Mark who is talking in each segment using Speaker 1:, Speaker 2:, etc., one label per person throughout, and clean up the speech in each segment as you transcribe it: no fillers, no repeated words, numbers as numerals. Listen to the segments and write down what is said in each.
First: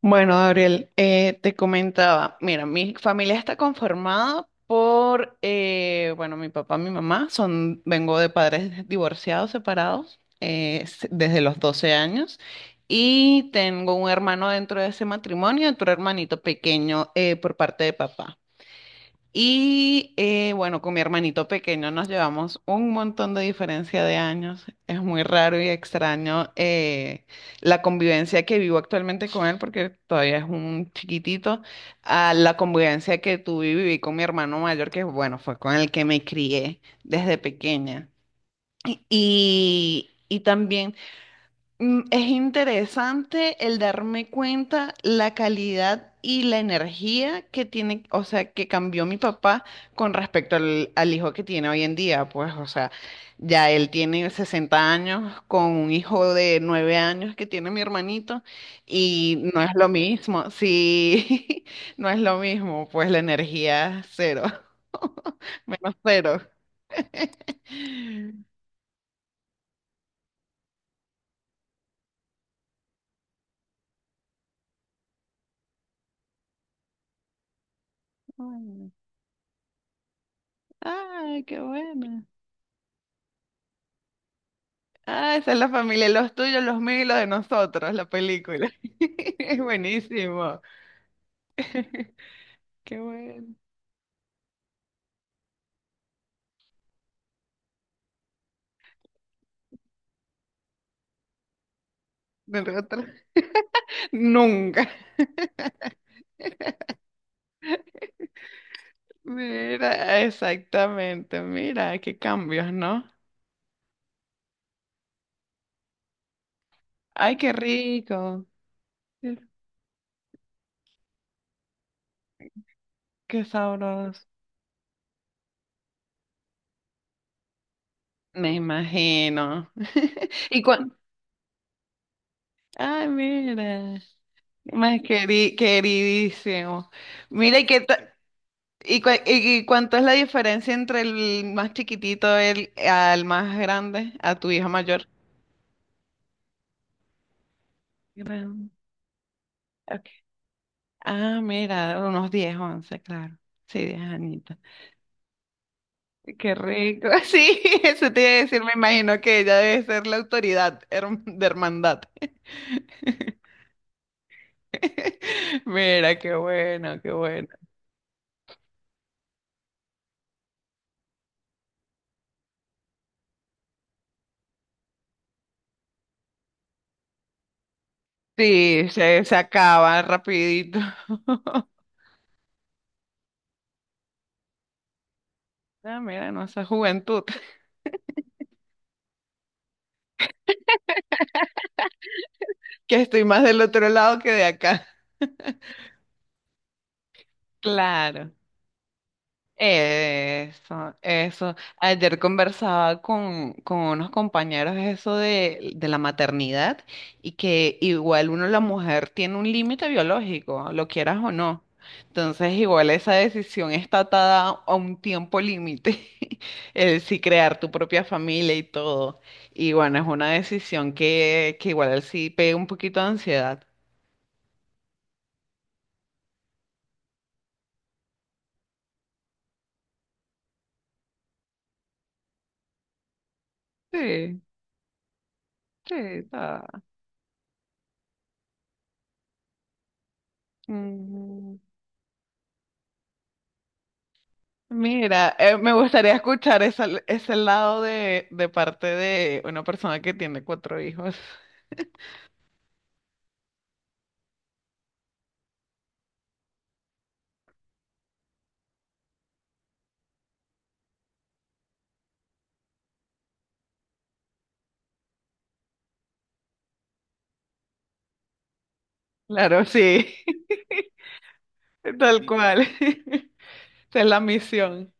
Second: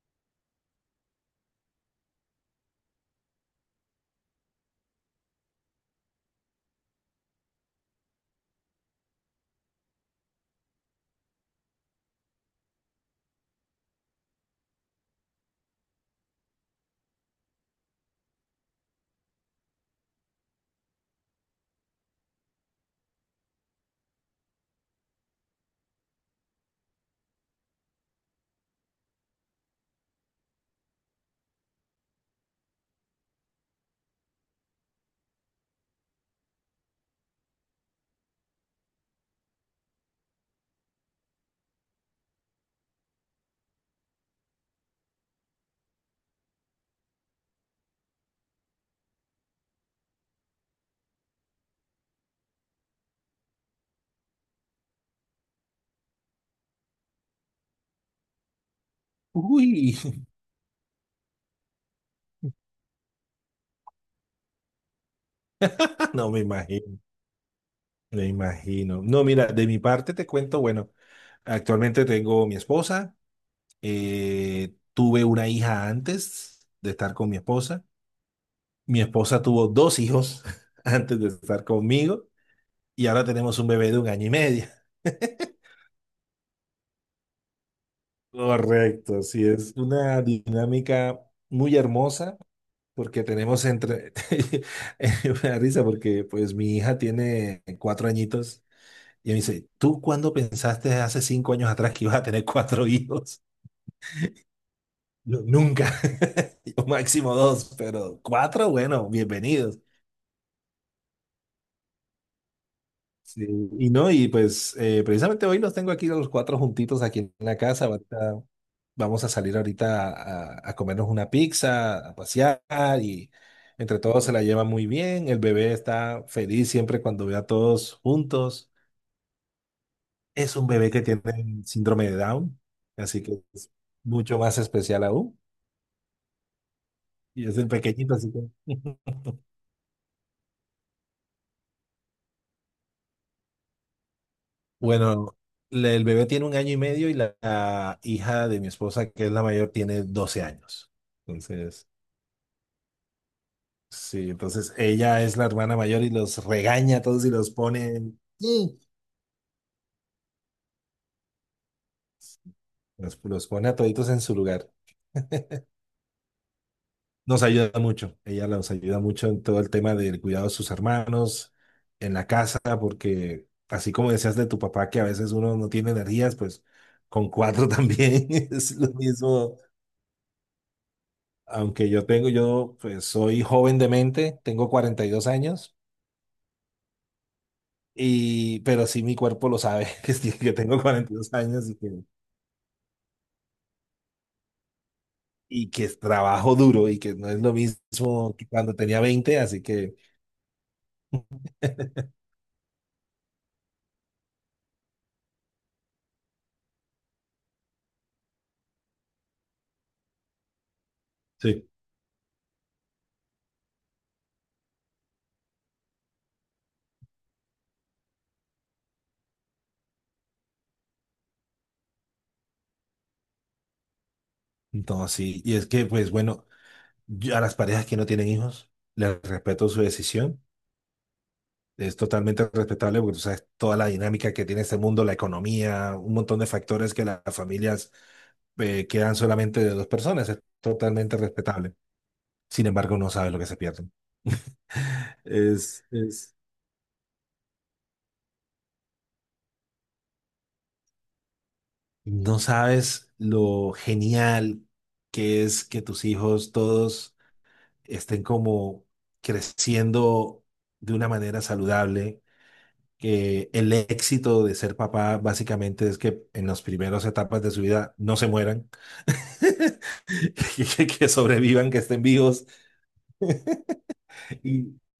Speaker 1: Bueno, Gabriel, te comentaba, mira, mi familia está conformada por, bueno, mi papá, mi mamá, son, vengo de padres divorciados, separados, desde los 12 años, y tengo un hermano dentro de ese matrimonio, otro hermanito pequeño por parte de papá. Y bueno, con mi hermanito pequeño nos llevamos un montón de diferencia de años. Es muy raro y extraño la convivencia que vivo actualmente con él, porque todavía es un chiquitito, a la convivencia que tuve y viví con mi hermano mayor, que bueno, fue con el que me crié desde pequeña. Y también es interesante el darme cuenta la calidad y la energía que tiene, o sea, que cambió mi papá con respecto al hijo que tiene hoy en día. Pues, o sea, ya él tiene 60 años con un hijo de 9 años que tiene mi hermanito y no es lo
Speaker 2: Uy,
Speaker 1: mismo, sí, no es lo mismo, pues la energía cero, menos
Speaker 2: no
Speaker 1: cero.
Speaker 2: me imagino, me imagino. No, mira, de mi parte te cuento, bueno, actualmente tengo mi esposa, tuve una hija antes de estar con
Speaker 1: Ay,
Speaker 2: mi esposa tuvo dos hijos antes de
Speaker 1: ay, qué
Speaker 2: estar conmigo,
Speaker 1: bueno.
Speaker 2: y ahora tenemos un bebé de un año y medio.
Speaker 1: Ah, esa es la familia, los tuyos, los míos y los de nosotros, la película.
Speaker 2: Correcto, sí,
Speaker 1: Es
Speaker 2: es una
Speaker 1: buenísimo.
Speaker 2: dinámica muy hermosa
Speaker 1: Qué
Speaker 2: porque
Speaker 1: bueno.
Speaker 2: tenemos entre, es una risa porque pues mi hija tiene 4 añitos. Y me dice, ¿tú cuándo pensaste hace 5 años atrás que ibas a tener cuatro
Speaker 1: Nosotros
Speaker 2: hijos?
Speaker 1: nunca.
Speaker 2: Yo, nunca. Yo, máximo dos, pero cuatro, bueno, bienvenidos.
Speaker 1: Mira, exactamente. Mira, qué cambios, ¿no?
Speaker 2: Sí, y no, y pues precisamente hoy los tengo aquí los cuatro juntitos aquí en
Speaker 1: Ay, qué
Speaker 2: la casa. Ahorita
Speaker 1: rico.
Speaker 2: vamos a
Speaker 1: Qué
Speaker 2: salir ahorita a comernos una pizza, a pasear, y
Speaker 1: qué
Speaker 2: entre
Speaker 1: sabroso.
Speaker 2: todos se la lleva muy bien. El bebé está feliz siempre cuando ve a todos
Speaker 1: Me
Speaker 2: juntos.
Speaker 1: imagino.
Speaker 2: Es
Speaker 1: Y
Speaker 2: un bebé
Speaker 1: cuan-
Speaker 2: que tiene síndrome de Down,
Speaker 1: Ay,
Speaker 2: así que es
Speaker 1: mira.
Speaker 2: mucho más
Speaker 1: Más
Speaker 2: especial aún.
Speaker 1: queridísimo.
Speaker 2: Y
Speaker 1: Mira,
Speaker 2: es
Speaker 1: y
Speaker 2: el
Speaker 1: qué, ta-
Speaker 2: pequeñito, así que...
Speaker 1: ¿Y, cuánto es la diferencia entre el más chiquitito el, al más grande, a tu hija mayor?
Speaker 2: Bueno, el bebé tiene un año y medio, y la hija de mi
Speaker 1: Gran-
Speaker 2: esposa, que es la mayor, tiene
Speaker 1: ok.
Speaker 2: 12 años.
Speaker 1: Ah,
Speaker 2: Entonces,
Speaker 1: mira, unos 10 11 claro. Sí, 10
Speaker 2: sí,
Speaker 1: añitos.
Speaker 2: entonces ella es la hermana mayor y los
Speaker 1: Qué
Speaker 2: regaña a
Speaker 1: rico.
Speaker 2: todos y los
Speaker 1: Sí, eso
Speaker 2: pone,
Speaker 1: te iba a decir, me
Speaker 2: ¡sí!,
Speaker 1: imagino que ella debe ser la autoridad de hermandad.
Speaker 2: los, los pone a toditos en su lugar.
Speaker 1: Mira, qué bueno, qué
Speaker 2: Nos
Speaker 1: bueno.
Speaker 2: ayuda mucho, ella nos ayuda mucho en todo el tema del cuidado de sus hermanos, en la casa, porque así como decías de tu papá, que a veces uno no tiene energías, pues con cuatro también es
Speaker 1: Sí,
Speaker 2: lo
Speaker 1: se
Speaker 2: mismo.
Speaker 1: acaba rapidito.
Speaker 2: Aunque yo tengo, yo pues soy joven de mente, tengo 42 años,
Speaker 1: Ah, mira, no, esa juventud,
Speaker 2: y, pero sí mi cuerpo lo sabe, que, sí, que tengo 42 años
Speaker 1: que estoy más del otro lado que de acá.
Speaker 2: y que trabajo duro y que no es lo
Speaker 1: Claro,
Speaker 2: mismo que cuando tenía 20, así que...
Speaker 1: eso, eso. Ayer conversaba con unos compañeros eso de la maternidad y que igual uno, la mujer, tiene un límite biológico, lo quieras o no.
Speaker 2: Sí.
Speaker 1: Entonces, igual esa decisión está atada a un tiempo límite, el si crear tu propia familia y todo. Y bueno, es una decisión que igual sí pega un poquito de ansiedad.
Speaker 2: No, sí, y es que, pues bueno, yo a las parejas que no tienen hijos, les respeto su decisión. Es totalmente respetable porque tú sabes toda la dinámica
Speaker 1: Sí,
Speaker 2: que tiene este mundo, la
Speaker 1: sí,
Speaker 2: economía, un montón de
Speaker 1: está.
Speaker 2: factores, que las familias quedan solamente de dos personas. Es totalmente respetable. Sin embargo, no sabes lo que se pierden.
Speaker 1: Mira, me
Speaker 2: Es,
Speaker 1: gustaría
Speaker 2: es...
Speaker 1: escuchar ese lado de, parte de una persona que tiene cuatro hijos.
Speaker 2: No sabes lo genial que es que tus hijos todos estén como creciendo de una manera saludable, que el éxito de ser papá básicamente es que en las primeras etapas de su vida no se mueran,
Speaker 1: Claro, sí,
Speaker 2: que, que sobrevivan, que estén
Speaker 1: tal. Sí,
Speaker 2: vivos,
Speaker 1: cual. Esa es la
Speaker 2: y,
Speaker 1: misión,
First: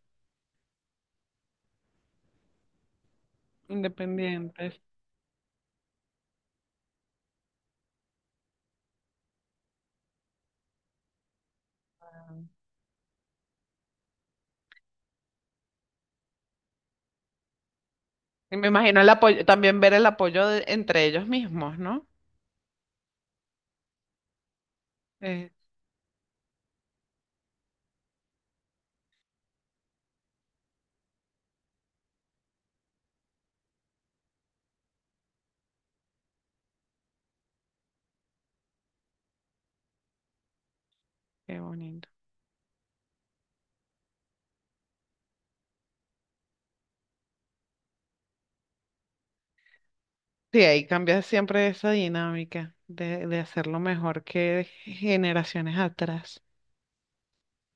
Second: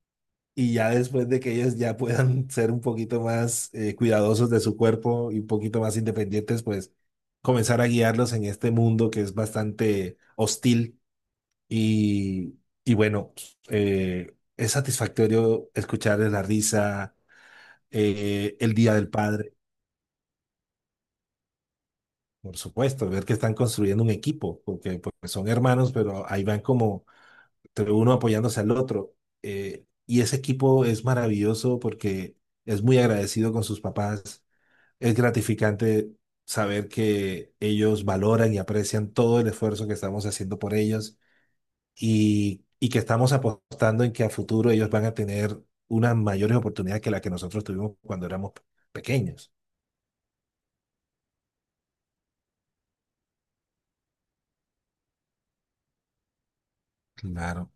Speaker 2: y ya después de que ellos ya puedan ser un poquito más cuidadosos de su
Speaker 1: independientes.
Speaker 2: cuerpo y un poquito más independientes, pues comenzar a guiarlos en este mundo que es bastante hostil, y, y bueno, es satisfactorio escucharles la risa.
Speaker 1: Y
Speaker 2: eh,
Speaker 1: me
Speaker 2: el Día
Speaker 1: imagino el
Speaker 2: del
Speaker 1: apoyo,
Speaker 2: Padre.
Speaker 1: también ver el apoyo entre ellos mismos, ¿no?
Speaker 2: Por supuesto, ver que están construyendo un equipo, porque son
Speaker 1: Eh,
Speaker 2: hermanos, pero ahí van como entre uno apoyándose al otro. Y ese equipo es maravilloso porque es muy agradecido con sus papás. Es gratificante saber que ellos valoran y aprecian todo el esfuerzo que estamos haciendo por ellos,
Speaker 1: Qué bonito.
Speaker 2: y que estamos apostando en que a futuro ellos van a tener unas mayores oportunidades que las que nosotros tuvimos cuando éramos pequeños.
Speaker 1: Sí, ahí cambia siempre esa dinámica de hacerlo mejor que generaciones atrás.
Speaker 2: Claro.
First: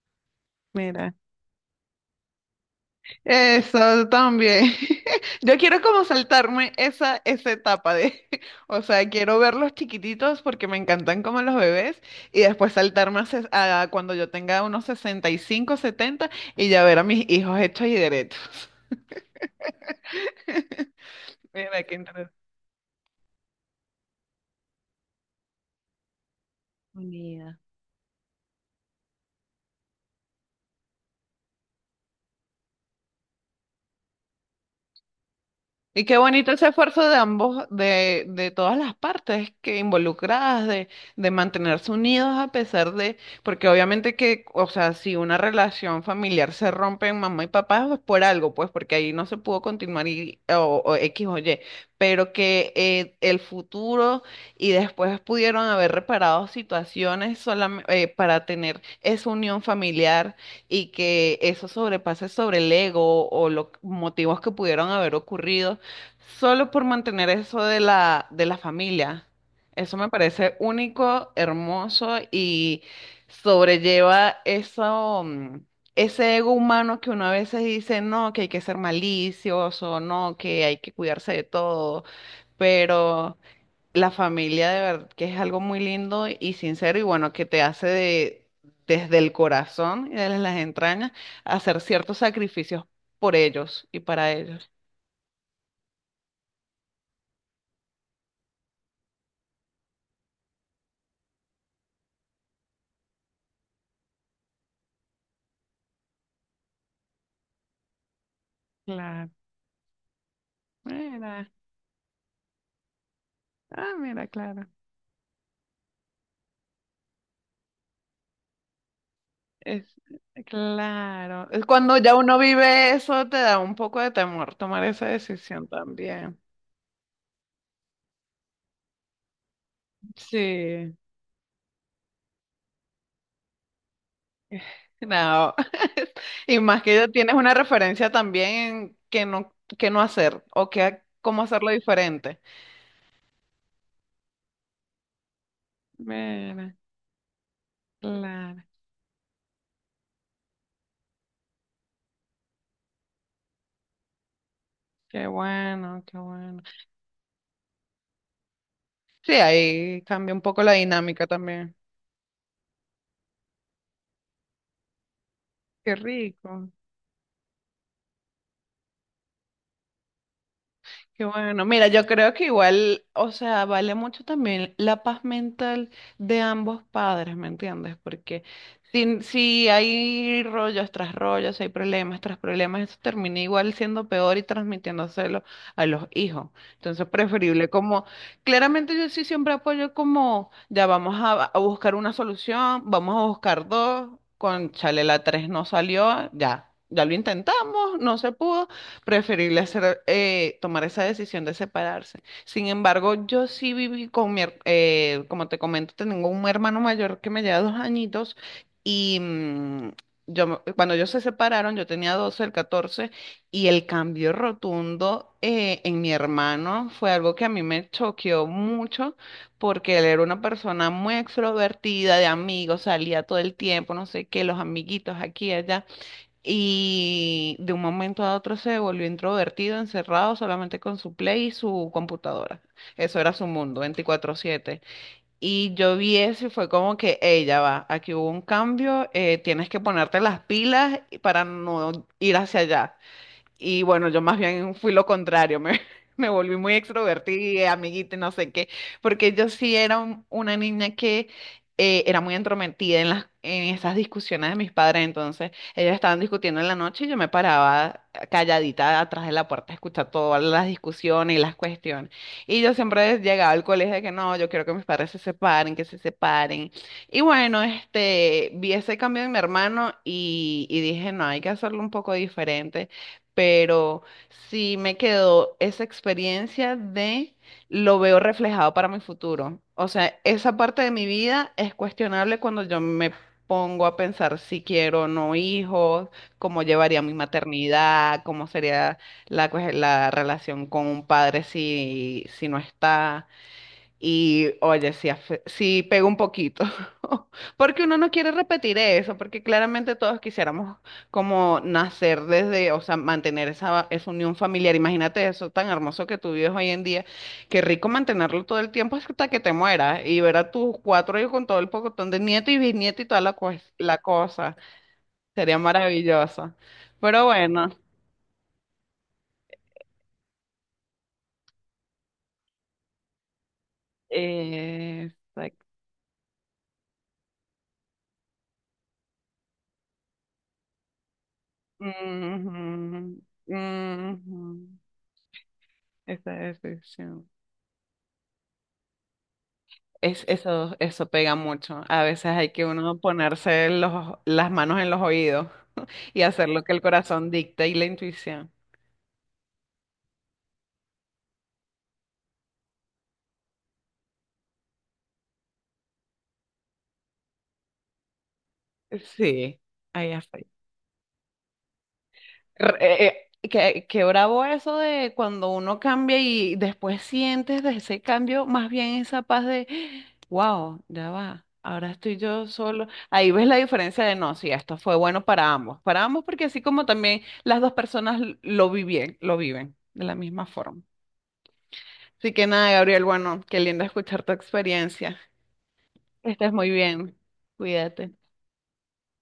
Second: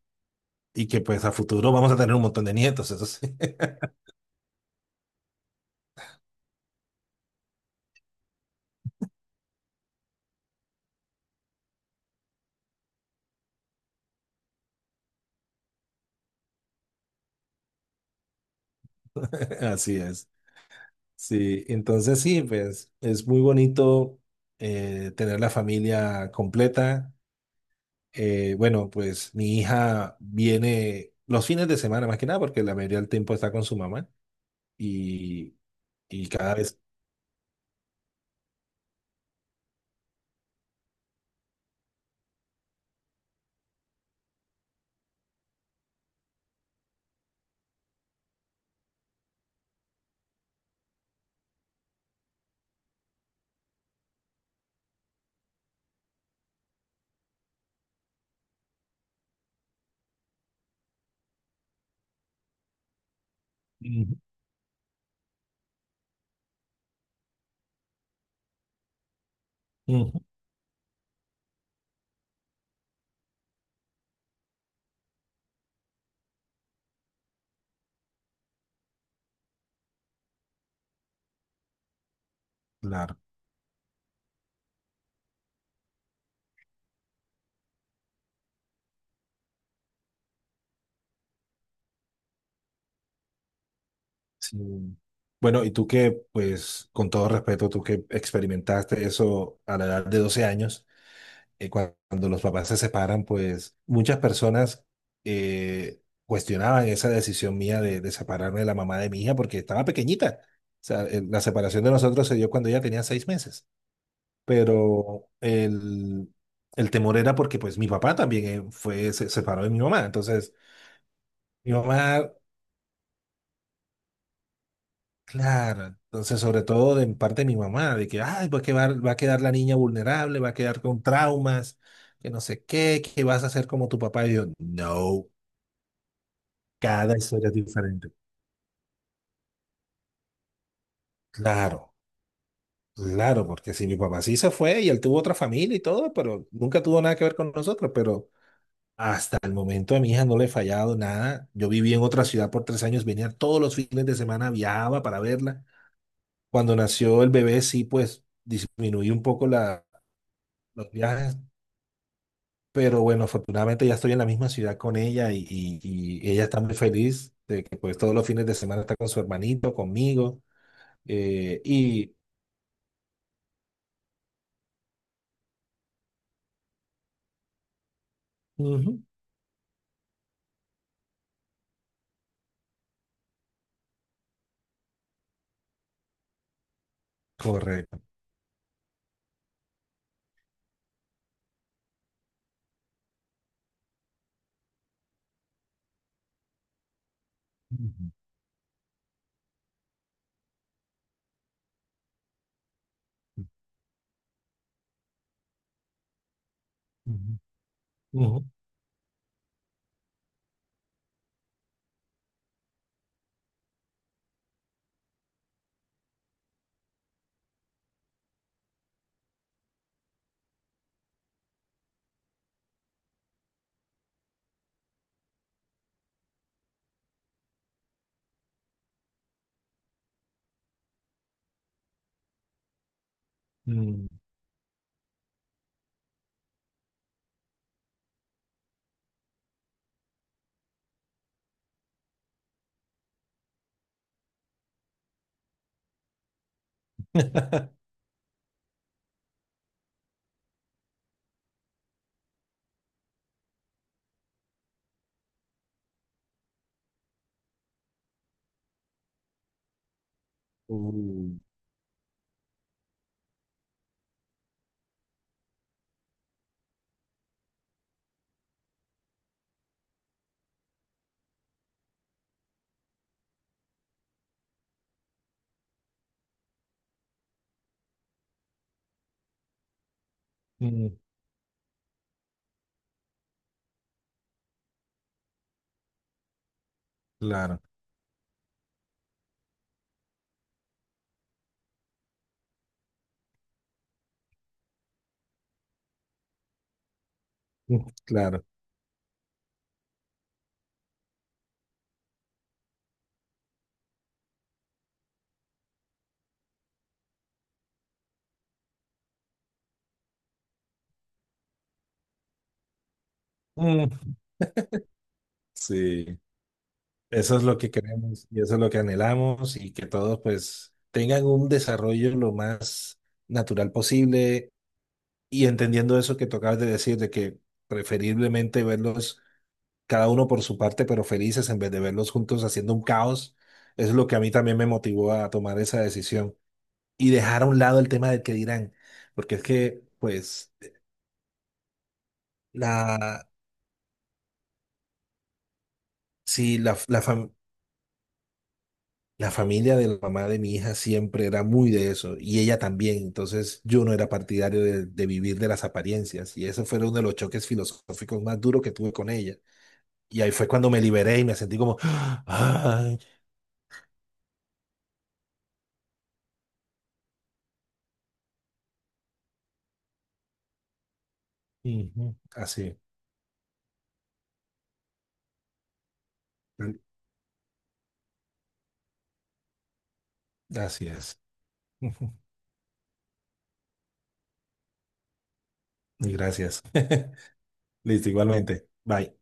Speaker 2: Y que
Speaker 1: Mira.
Speaker 2: pues a futuro vamos a tener un montón de nietos, eso sí.
Speaker 1: Eso también. Yo quiero como saltarme esa etapa de, o sea, quiero verlos chiquititos porque me encantan como los bebés y después saltarme a cuando yo tenga unos 65 70 y ya ver a mis hijos hechos y derechos.
Speaker 2: Así es. Sí,
Speaker 1: Mira, qué
Speaker 2: entonces sí, pues es muy bonito tener la familia completa.
Speaker 1: interesante.
Speaker 2: Bueno, pues mi hija viene los fines de semana más que nada porque la mayoría del tiempo está con su mamá, y,
Speaker 1: Y qué
Speaker 2: y
Speaker 1: bonito
Speaker 2: cada
Speaker 1: ese
Speaker 2: vez...
Speaker 1: esfuerzo de ambos, de todas las partes que involucradas, de mantenerse unidos a pesar de, porque obviamente que, o sea, si una relación familiar se rompe en mamá y papá, pues por algo, pues porque ahí no se pudo continuar y, o X o Y, pero que el futuro y después pudieron haber reparado situaciones para tener esa unión familiar y que eso sobrepase sobre el ego o los
Speaker 2: Ujú,
Speaker 1: motivos que pudieron haber ocurrido solo por mantener eso de la familia. Eso me
Speaker 2: ujú,
Speaker 1: parece único, hermoso y sobrelleva eso, ese ego humano que uno a veces dice, no, que hay que ser malicioso, no, que hay que cuidarse de todo.
Speaker 2: claro.
Speaker 1: Pero la familia de verdad que es algo muy lindo y sincero y bueno, que te hace de, desde el corazón y desde las entrañas hacer ciertos sacrificios por ellos y para
Speaker 2: Sí.
Speaker 1: ellos.
Speaker 2: Bueno, y tú que, pues con todo respeto, tú que experimentaste eso a la edad de 12 años. Cuando los papás se separan, pues muchas personas cuestionaban esa decisión mía de separarme de la mamá de mi
Speaker 1: Claro.
Speaker 2: hija porque estaba pequeñita. O sea, la
Speaker 1: Mira.
Speaker 2: separación de nosotros se dio cuando ella tenía 6 meses,
Speaker 1: Ah, mira, claro.
Speaker 2: pero el temor era porque pues mi papá también fue, se separó de mi
Speaker 1: Es
Speaker 2: mamá. Entonces,
Speaker 1: claro. Es
Speaker 2: mi
Speaker 1: Cuando ya
Speaker 2: mamá,
Speaker 1: uno vive eso, te da un poco de temor tomar esa decisión
Speaker 2: claro,
Speaker 1: también.
Speaker 2: entonces sobre todo de parte de mi mamá, de que, ay, pues que va, va a quedar la niña vulnerable, va a quedar
Speaker 1: Sí.
Speaker 2: con traumas, que no sé qué, que vas a hacer como tu papá. Y yo, no.
Speaker 1: No. Y más que ya
Speaker 2: Cada
Speaker 1: tienes
Speaker 2: historia
Speaker 1: una
Speaker 2: es diferente.
Speaker 1: referencia también en que no hacer o que cómo hacerlo
Speaker 2: Claro,
Speaker 1: diferente.
Speaker 2: claro, porque si mi papá sí se fue y él tuvo otra familia y todo, pero
Speaker 1: Mira,
Speaker 2: nunca tuvo nada que ver con nosotros, pero
Speaker 1: claro.
Speaker 2: hasta el momento a mi hija no le he fallado nada. Yo viví en otra ciudad por 3 años, venía todos los fines de semana, viajaba para
Speaker 1: Qué
Speaker 2: verla.
Speaker 1: bueno, qué bueno.
Speaker 2: Cuando nació el bebé sí, pues disminuí un
Speaker 1: Sí,
Speaker 2: poco la,
Speaker 1: ahí cambia un poco la
Speaker 2: los
Speaker 1: dinámica
Speaker 2: viajes,
Speaker 1: también.
Speaker 2: pero bueno, afortunadamente ya estoy en la misma ciudad con ella, y, y-
Speaker 1: Qué
Speaker 2: y ella está
Speaker 1: rico.
Speaker 2: muy feliz de que pues todos los fines de semana está con su hermanito, conmigo,
Speaker 1: Qué
Speaker 2: eh,
Speaker 1: bueno, mira, yo
Speaker 2: y...
Speaker 1: creo que igual, o sea, vale mucho también la paz mental de ambos padres, ¿me entiendes? Porque
Speaker 2: ujú.
Speaker 1: si hay rollos tras rollos, si hay problemas tras problemas, eso termina igual siendo peor y transmitiéndoselo a los hijos. Entonces, preferible
Speaker 2: Correcto.
Speaker 1: como, claramente yo sí siempre apoyo como, ya vamos a buscar una solución, vamos a buscar dos, con chale la tres no salió, ya. Ya lo intentamos,
Speaker 2: Ujú,
Speaker 1: no se pudo, preferible hacer, tomar esa decisión de separarse. Sin embargo, yo sí viví con como te comento, tengo un hermano mayor que
Speaker 2: ujú,
Speaker 1: me lleva 2 añitos
Speaker 2: ujú,
Speaker 1: y cuando ellos se separaron, yo tenía 12, el 14 y el cambio rotundo en mi hermano fue algo que a mí me choqueó mucho porque él era una persona muy extrovertida, de amigos, salía todo el tiempo, no sé qué, los amiguitos aquí, allá y de un momento a otro se volvió introvertido, encerrado solamente con su Play y su computadora. Eso era su mundo,
Speaker 2: mm.
Speaker 1: 24/7. Y yo vi eso y fue como que, ella va, aquí hubo un cambio, tienes que ponerte las pilas para no ir hacia allá. Y bueno, yo más bien fui lo contrario, me, me volví muy extrovertida, amiguita, y no sé qué, porque yo sí era una niña que era muy entrometida en en esas discusiones de mis padres, entonces ellos estaban discutiendo en la noche y yo me paraba calladita atrás de la puerta a escuchar todas las
Speaker 2: Uh,
Speaker 1: discusiones y las cuestiones. Y yo siempre llegaba al colegio de que no, yo quiero que mis padres se separen, que se separen. Y bueno, este, vi ese cambio en mi hermano y dije, no, hay que hacerlo un poco diferente pero sí me quedó esa experiencia de lo veo reflejado para mi futuro. O sea, esa parte
Speaker 2: mm,
Speaker 1: de mi vida es cuestionable cuando yo me pongo a pensar si quiero o no hijos, cómo llevaría mi
Speaker 2: claro,
Speaker 1: maternidad, cómo sería la, la relación con un padre si no está. Y oye, sí, sí pega un poquito,
Speaker 2: mm,
Speaker 1: porque uno no quiere
Speaker 2: claro.
Speaker 1: repetir eso, porque claramente todos quisiéramos como nacer desde, o sea, mantener esa unión familiar. Imagínate eso tan hermoso que tú vives hoy en día. Qué rico mantenerlo todo el tiempo hasta que te mueras y ver a tus cuatro hijos con todo el pocotón de nieto y bisnieto y toda la, la
Speaker 2: Mm,
Speaker 1: cosa. Sería
Speaker 2: sí,
Speaker 1: maravilloso. Pero
Speaker 2: eso es lo
Speaker 1: bueno,
Speaker 2: que queremos y eso es lo que anhelamos, y que todos pues tengan un desarrollo lo más natural posible,
Speaker 1: eh,
Speaker 2: y
Speaker 1: exact-
Speaker 2: entendiendo eso que tocabas de decir, de que preferiblemente verlos cada uno por su parte, pero felices, en vez de verlos juntos haciendo un
Speaker 1: ujú,
Speaker 2: caos, es lo que a mí también me
Speaker 1: ujú,
Speaker 2: motivó a tomar esa
Speaker 1: esa
Speaker 2: decisión.
Speaker 1: es la
Speaker 2: Y
Speaker 1: decisión.
Speaker 2: dejar a un lado el tema del que dirán, porque es que,
Speaker 1: Es,
Speaker 2: pues,
Speaker 1: eso pega mucho. A veces hay que uno
Speaker 2: la,
Speaker 1: ponerse los, las manos en los oídos y hacer
Speaker 2: sí,
Speaker 1: lo que
Speaker 2: la,
Speaker 1: el
Speaker 2: la,
Speaker 1: corazón
Speaker 2: fam-
Speaker 1: dicta y la intuición.
Speaker 2: la familia de la mamá de mi hija siempre era muy de eso, y ella también, entonces yo no era partidario de vivir de las apariencias, y ese fue uno de los choques filosóficos más duros que tuve con ella,
Speaker 1: Sí, ahí
Speaker 2: y ahí
Speaker 1: está.
Speaker 2: fue cuando me liberé y me sentí como,
Speaker 1: Re-
Speaker 2: ay,
Speaker 1: eh, eh, qué bravo eso de cuando uno cambia y después sientes de ese cambio más bien esa paz de, wow, ya va, ahora
Speaker 2: ujú.
Speaker 1: estoy yo
Speaker 2: Así,
Speaker 1: solo. Ahí ves la diferencia de no, si esto fue bueno para ambos porque así como también las dos personas lo viven de la misma forma.
Speaker 2: así es.
Speaker 1: Así que nada, Gabriel, bueno, qué lindo escuchar tu experiencia.
Speaker 2: Y
Speaker 1: Estás
Speaker 2: gracias.
Speaker 1: muy bien.
Speaker 2: Listo,
Speaker 1: Cuídate.
Speaker 2: igualmente. Bye.